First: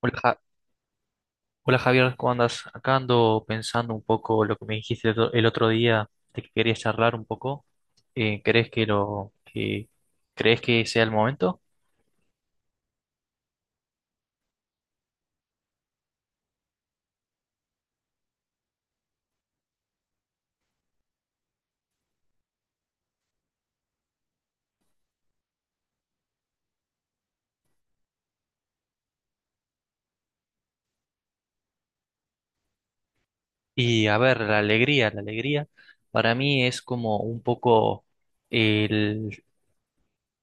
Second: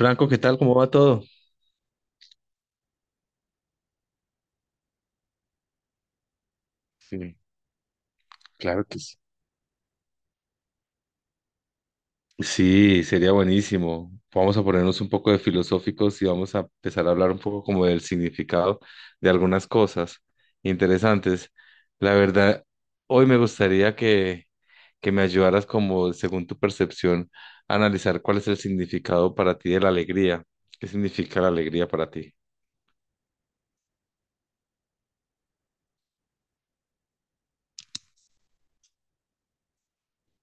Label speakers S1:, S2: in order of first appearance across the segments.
S1: Hola,
S2: ¿qué tal? ¿Cómo va todo?
S1: Hola, Javier, ¿cómo andas? Acá ando pensando un poco lo que me dijiste el otro día, de que querías charlar un
S2: Sí,
S1: poco. ¿Crees
S2: claro
S1: que
S2: que sí.
S1: lo que crees que sea el momento?
S2: Sí, sería buenísimo. Vamos a ponernos un poco de filosóficos y vamos a empezar a hablar un poco como del significado de algunas cosas interesantes. La verdad, hoy me gustaría que me ayudaras como, según tu percepción, a analizar cuál es el significado para ti de la alegría. ¿Qué significa la alegría para ti?
S1: Y a ver, la alegría para mí es como un poco el,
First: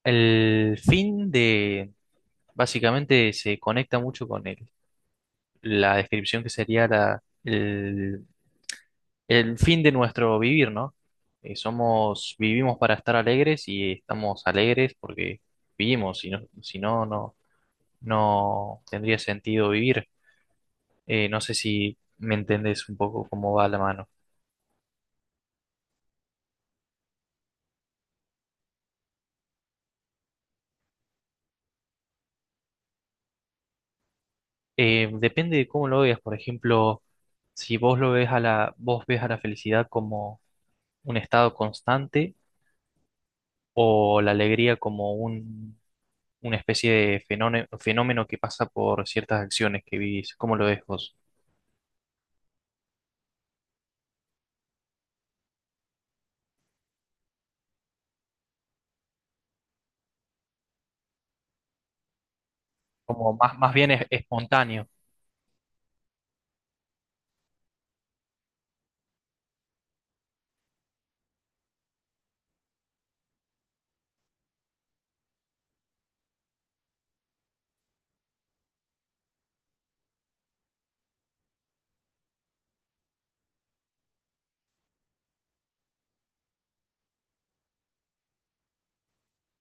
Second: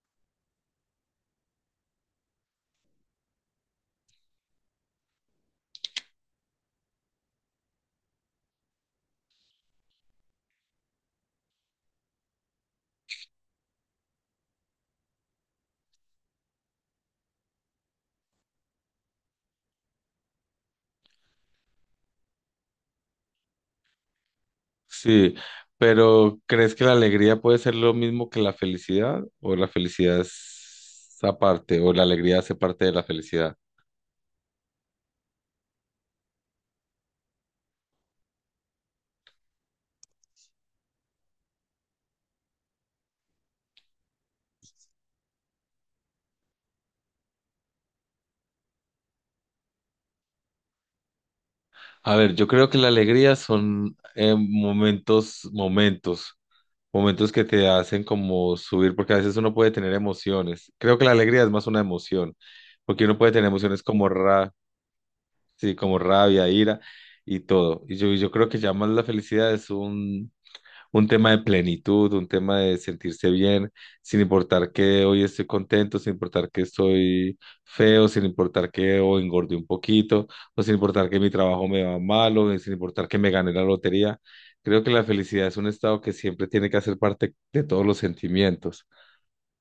S1: el fin de, básicamente se conecta mucho con la descripción que sería el fin de nuestro vivir, ¿no? Vivimos para estar alegres y estamos alegres porque vivimos, no tendría sentido vivir. No sé si me entendés un poco cómo va la mano.
S2: Sí, pero ¿crees que la alegría puede ser lo mismo que la felicidad? ¿O la felicidad es aparte? ¿O la alegría hace parte de la felicidad?
S1: Depende de cómo lo veas, por ejemplo, si vos lo ves a la, vos ves a la felicidad como un estado constante o la alegría como una especie de fenómeno que pasa por ciertas acciones que vivís. ¿Cómo lo ves vos?
S2: A ver, yo creo que la alegría son momentos que te hacen como subir, porque a veces uno puede tener emociones. Creo que la alegría es más una emoción, porque uno puede
S1: Como
S2: tener
S1: más
S2: emociones
S1: bien
S2: como
S1: espontáneo.
S2: sí, como rabia, ira y todo. Y yo creo que ya más la felicidad es un tema de plenitud, un tema de sentirse bien, sin importar que hoy estoy contento, sin importar que estoy feo, sin importar que o engordé un poquito, o sin importar que mi trabajo me va mal, o sin importar que me gané la lotería. Creo que la felicidad es un estado que siempre tiene que hacer parte de todos los sentimientos.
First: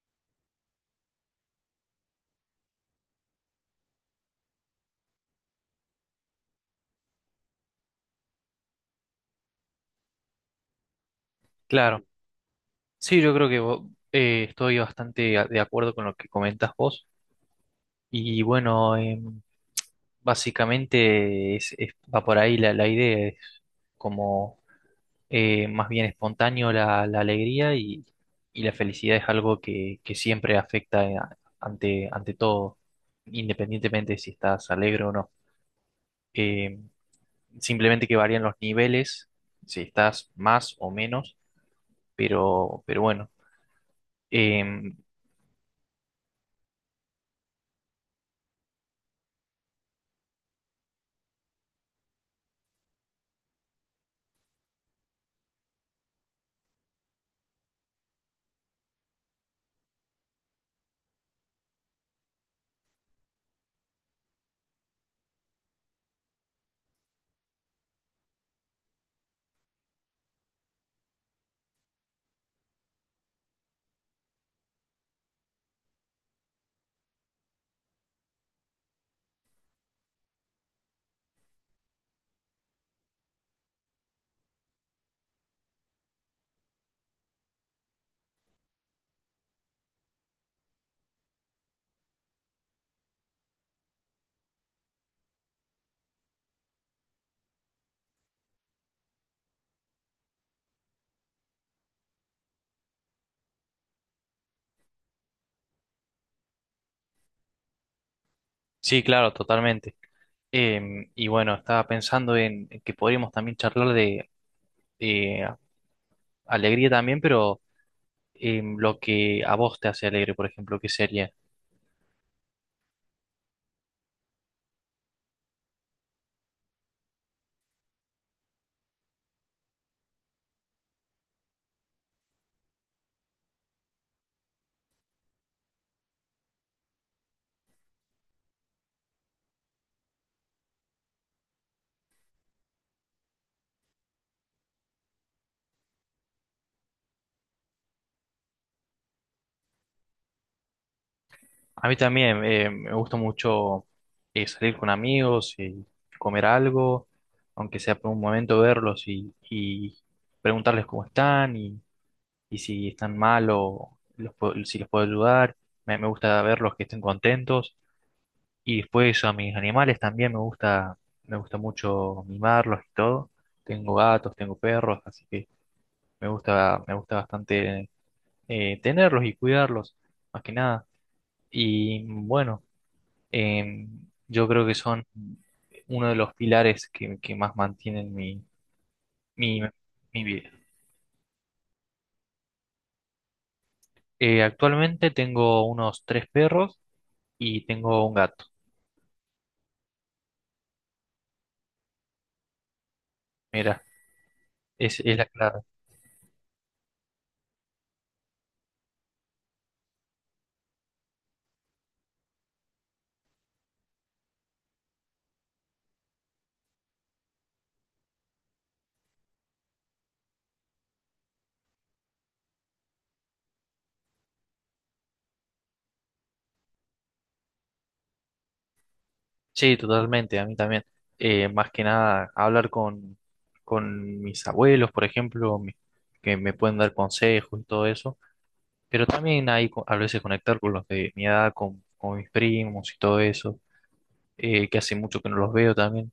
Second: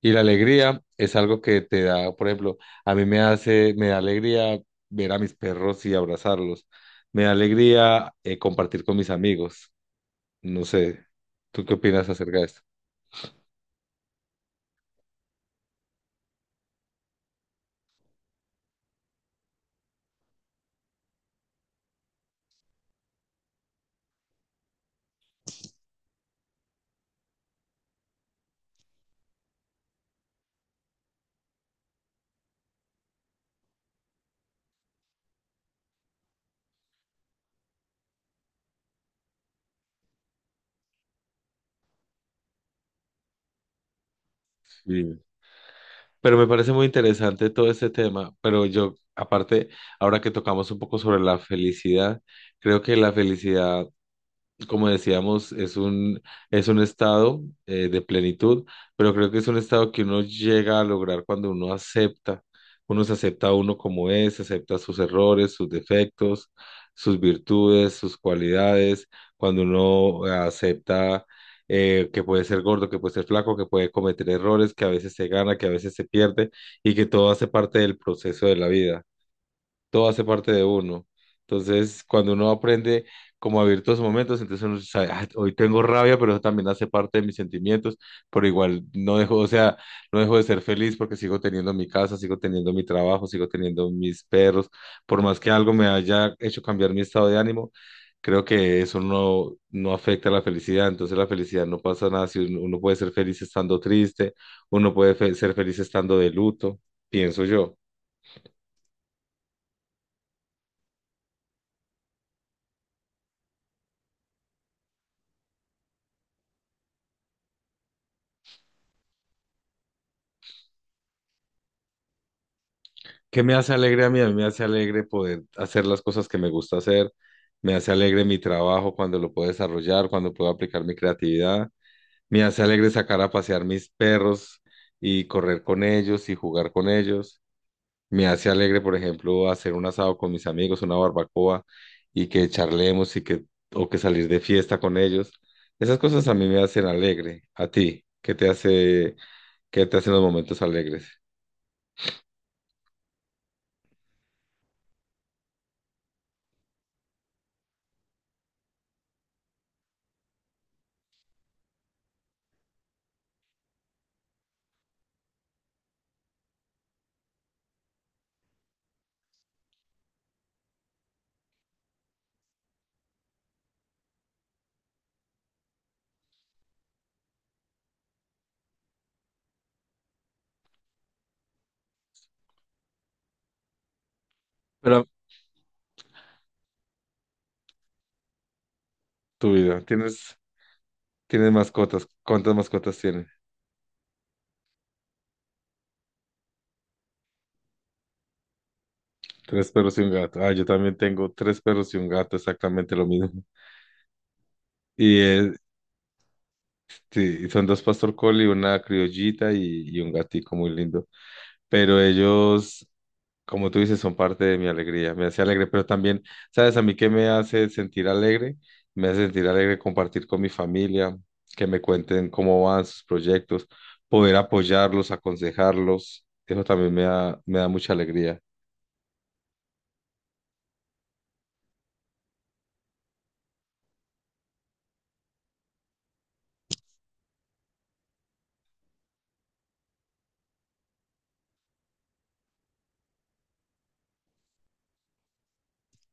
S2: Y la alegría es algo que te da, por ejemplo, a mí me da alegría ver a mis perros y abrazarlos. Me da alegría compartir con mis amigos. No sé, ¿tú qué
S1: Claro.
S2: opinas acerca de esto?
S1: Sí, yo creo que estoy bastante de acuerdo con lo que comentas vos. Y bueno, básicamente va por ahí la idea, es como más bien espontáneo la alegría y la felicidad es algo que siempre afecta ante todo, independientemente de si estás alegre o no. Em, Simplemente que varían los niveles, si estás más o menos, pero bueno. Em,
S2: Sí. Pero me parece muy interesante todo este tema, pero yo, aparte, ahora que tocamos un poco sobre la felicidad, creo que la felicidad, como decíamos, es un estado de plenitud, pero creo que es un estado que uno llega a lograr cuando uno acepta, uno se acepta a uno como es, acepta sus errores, sus defectos, sus virtudes, sus cualidades, cuando uno acepta que puede ser gordo, que puede ser flaco, que puede cometer errores, que a veces se gana, que a veces se pierde y que todo hace parte del proceso de la vida, todo hace parte de uno. Entonces, cuando uno aprende como a vivir todos esos momentos, entonces uno sabe: "Ah, hoy tengo rabia, pero eso también hace parte de mis sentimientos, pero igual no dejo, o sea, no dejo de ser feliz porque sigo teniendo mi casa, sigo teniendo mi trabajo, sigo teniendo mis perros, por más que algo me haya hecho cambiar mi estado de ánimo, creo que eso no afecta a la felicidad, entonces la felicidad, no pasa nada, si uno puede ser feliz estando triste, uno puede ser feliz estando de luto, pienso yo".
S1: sí, claro, totalmente. Y bueno, estaba pensando en que podríamos también charlar de eh, alegría también, pero lo que a vos te hace alegre, por ejemplo, ¿qué sería?
S2: ¿Qué me hace alegre a mí? A mí me hace alegre poder hacer las cosas que me gusta hacer, me hace alegre mi trabajo cuando lo puedo desarrollar, cuando puedo aplicar mi creatividad, me hace alegre sacar a pasear mis perros y correr con ellos y jugar con ellos, me hace alegre, por ejemplo, hacer un asado con mis amigos, una barbacoa y que charlemos o que salir de fiesta con ellos. Esas cosas a mí me hacen alegre. ¿A ti? ¿ qué te hacen los momentos alegres?
S1: A mí también, me gusta mucho salir con amigos y comer algo, aunque sea por un momento verlos y preguntarles cómo están y si están mal o los si los puedo ayudar. Me gusta verlos que estén contentos. Y después a mis animales también me gusta mucho mimarlos y todo. Tengo gatos, tengo perros, así que me gusta bastante tenerlos y cuidarlos, más que nada. Y bueno, eh, yo creo que son
S2: Pero
S1: uno de los pilares que más mantienen
S2: tu
S1: mi,
S2: vida,
S1: mi vida.
S2: ¿tienen mascotas? ¿Cuántas mascotas tienen?
S1: Actualmente tengo unos tres perros y tengo un gato.
S2: Tres perros y un gato. Ah, yo también tengo tres perros y un gato, exactamente lo mismo.
S1: Mira, es
S2: Y
S1: la clave.
S2: sí, y, son dos pastor collie, una criollita y un gatico muy lindo. Pero ellos, como tú dices, son parte de mi alegría. Me hace alegre, pero también, ¿sabes a mí qué me hace sentir alegre? Me hace sentir alegre compartir con mi familia, que me cuenten cómo van sus proyectos, poder apoyarlos, aconsejarlos. Eso también me da mucha alegría.
S1: Sí, totalmente, a mí también. Más que nada, hablar con mis abuelos, por ejemplo, que me pueden dar consejos y todo eso, pero también hay a veces conectar con los de mi edad, con mis primos y todo eso, que hace mucho que no los veo también.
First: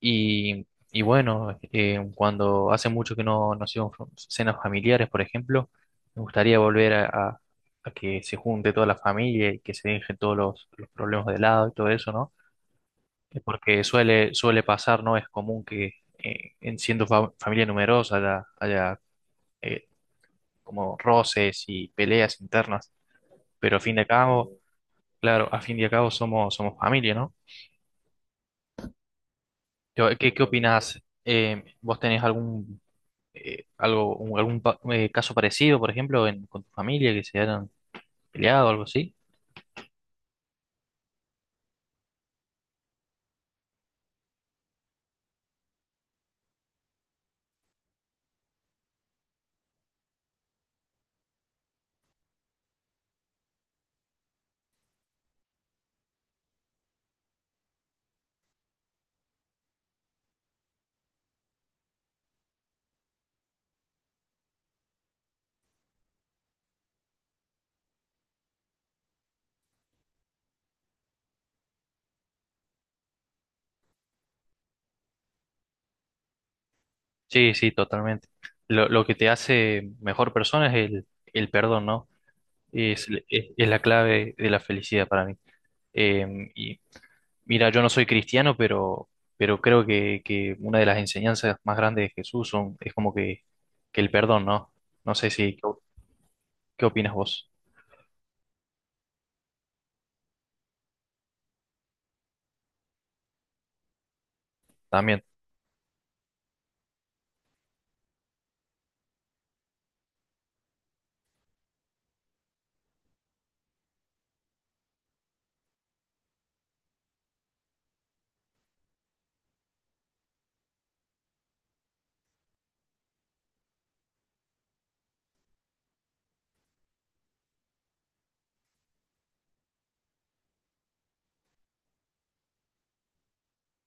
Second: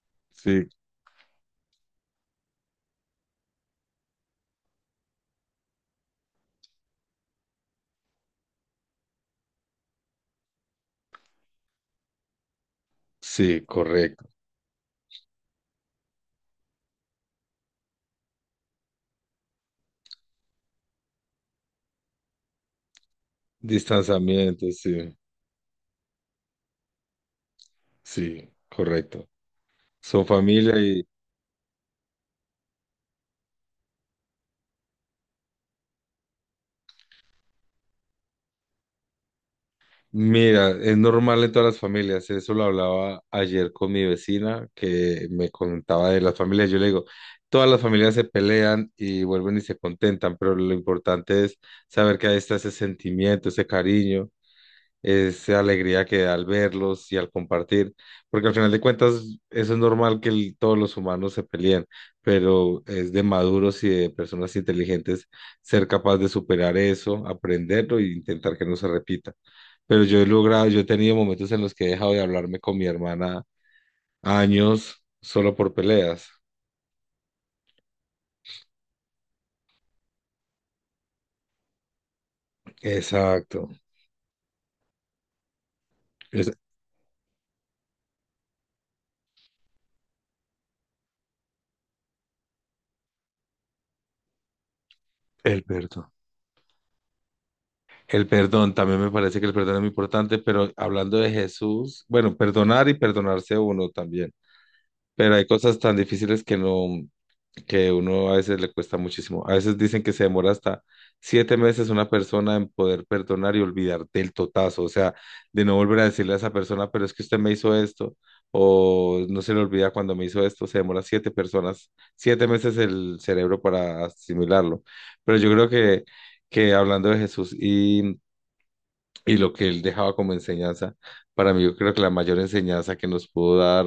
S2: Sí,
S1: Y bueno, cuando hace mucho que no hacemos cenas familiares, por ejemplo, me gustaría volver a que se junte toda la familia y que se dejen todos los problemas de lado y todo eso, ¿no?
S2: sí,
S1: Porque
S2: correcto.
S1: suele pasar, ¿no? Es común que familia numerosa haya eh, como roces y peleas internas, pero a fin de cabo,
S2: Distanciamiento, sí,
S1: claro, a fin de cabo somos familia, ¿no?
S2: sí, correcto.
S1: Yo,
S2: Son
S1: ¿qué, qué
S2: familia
S1: opinás?
S2: y
S1: ¿Vos tenés algo, caso parecido, por ejemplo, con tu familia que se hayan peleado o algo así?
S2: mira, es normal en todas las familias. Eso lo hablaba ayer con mi vecina que me contaba de las familias. Yo le digo, todas las familias se pelean y vuelven y se contentan, pero lo importante es saber que ahí está ese sentimiento, ese cariño, esa alegría que da al verlos y al compartir, porque al final de cuentas eso es normal, que todos los humanos se peleen, pero es de maduros y de personas inteligentes ser capaz de superar eso, aprenderlo e intentar que no se repita. Pero yo he tenido momentos en los que he dejado de hablarme con mi hermana años solo por peleas.
S1: Sí, sí, totalmente. Lo que te hace mejor persona es el perdón, ¿no? Es
S2: Exacto,
S1: la clave de la felicidad para mí. Eh,
S2: es
S1: y Mira, yo no soy cristiano, pero creo que una de las enseñanzas más grandes de Jesús es como que el perdón, ¿no? No sé si, ¿qué,
S2: el perdón.
S1: qué opinas vos?
S2: El perdón, también me parece que el perdón es muy importante, pero hablando de Jesús, bueno, perdonar y perdonarse uno también.
S1: También.
S2: Pero hay cosas tan difíciles que no, que uno a veces le cuesta muchísimo. A veces dicen que se demora hasta 7 meses una persona en poder perdonar y olvidar del totazo, o sea, de no volver a decirle a esa persona, pero es que usted me hizo esto, o no se le olvida cuando me hizo esto, se demora 7 meses el cerebro para asimilarlo. Pero yo creo que, hablando de Jesús y lo que él dejaba como enseñanza, para mí yo creo que la mayor enseñanza que nos pudo dar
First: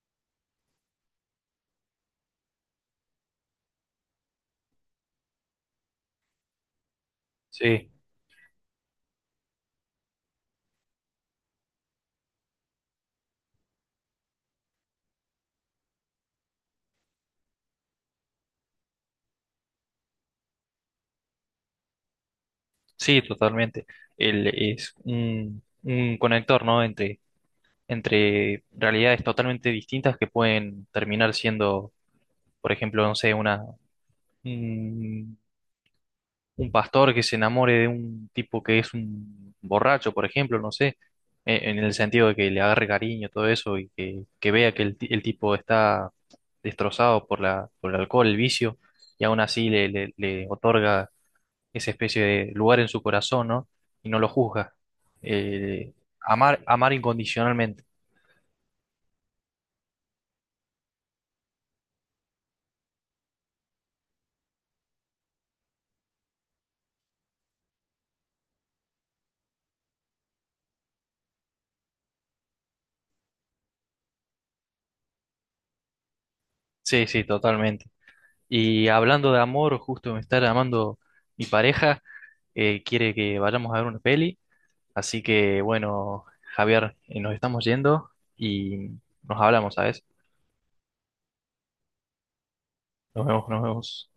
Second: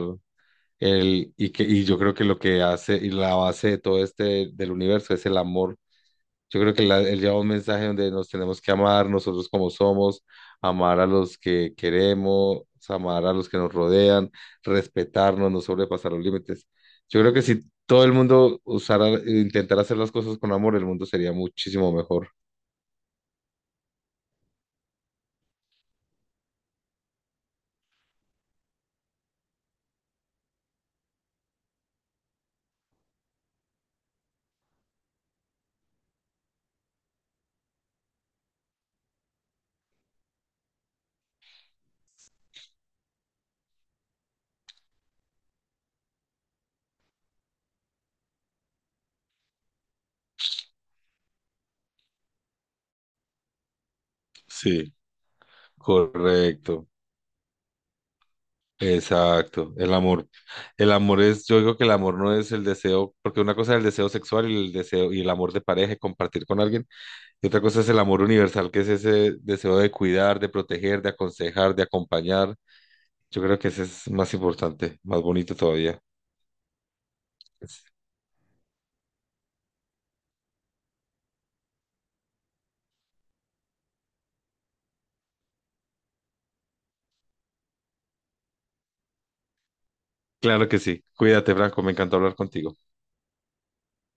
S2: el, y, que, y yo creo que lo que hace y la base de todo este del universo es el amor. Yo creo que él lleva un mensaje
S1: Sí,
S2: donde nos tenemos que amar nosotros como somos, amar a los que queremos, amar a los que nos rodean, respetarnos, no sobrepasar los límites. Yo creo que si todo el mundo usara, intentara hacer las cosas con amor, el mundo sería muchísimo mejor.
S1: sí, totalmente. Él es un conector, ¿no? Entre realidades totalmente distintas que pueden terminar siendo, por ejemplo, no sé, una, un un pastor que se enamore de un tipo que es un borracho, por ejemplo, no sé, en el sentido de que le agarre cariño, todo eso, y que vea que el tipo está destrozado por por el alcohol, el vicio, y aún así le otorga esa especie de lugar en su corazón, ¿no? Y no lo juzga.
S2: Sí.
S1: Eh,
S2: Correcto.
S1: Amar incondicionalmente.
S2: Exacto, el amor. El amor es, yo digo que el amor no es el deseo, porque una cosa es el deseo sexual y el deseo y el amor de pareja, y compartir con alguien, y otra cosa es el amor universal, que es ese deseo de cuidar, de proteger, de aconsejar, de acompañar. Yo creo que ese es más importante, más bonito todavía.
S1: Sí, sí, totalmente. Y hablando de amor, justo me está llamando mi pareja, quiere que vayamos a ver una peli. Así que bueno, Javier, nos estamos yendo y nos hablamos, ¿sabes?
S2: Claro que sí. Cuídate, Franco, me encantó hablar contigo.
S1: Nos vemos, nos vemos.